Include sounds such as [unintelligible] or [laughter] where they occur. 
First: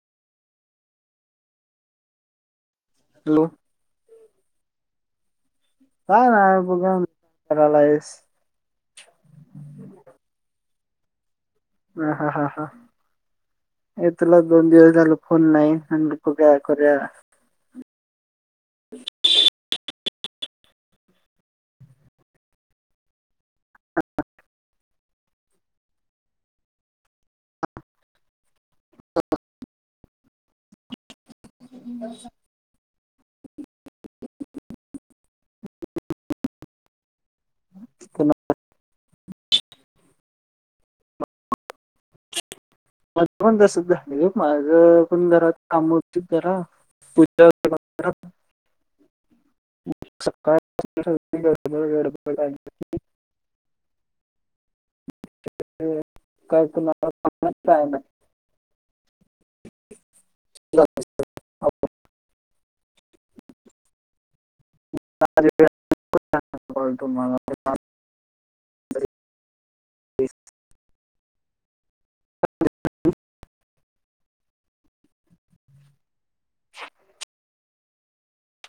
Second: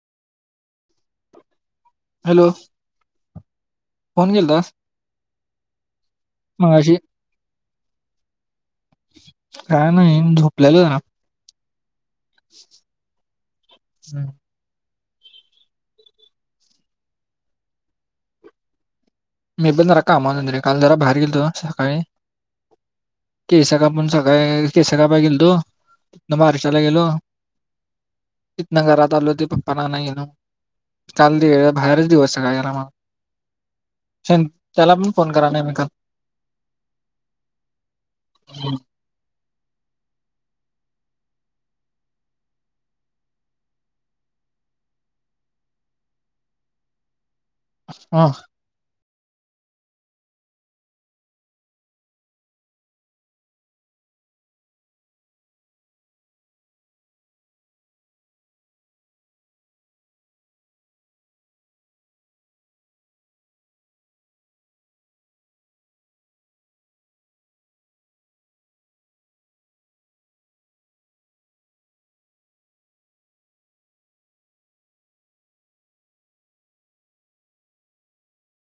Hello. Hello. Phone केलता? काय नाही, बघावं म्हण [unintelligible] काय नाही, झोपलेलो [unintelligible] ह हा हा हा, हे हम्म. तुला दोन दिवस झालं फोन नाही. [unintelligible] बघूया, करूया. मी पण जरा कामा [unintelligible] काल जरा बाहेर गेलतो सकाळी. केस कापून सकाळी, केस कापायला गेलतो, तिथंन बारशाला गेलो. तिथंन घरात आलो. ती पप्पांना आणायला गेलो, काल बाहेरच दिवस सगळा गेला मा त्याला पण फोन करा [unintelligible] माझं पण तसंच झालय, माझं पण घरात काम होती जरा. हा [unintelligible] सकाळ [unintelligible] गडबड [unintelligible] [unintelligible] [unintelligible] तेच. ह [inaudible] ह [inaudible]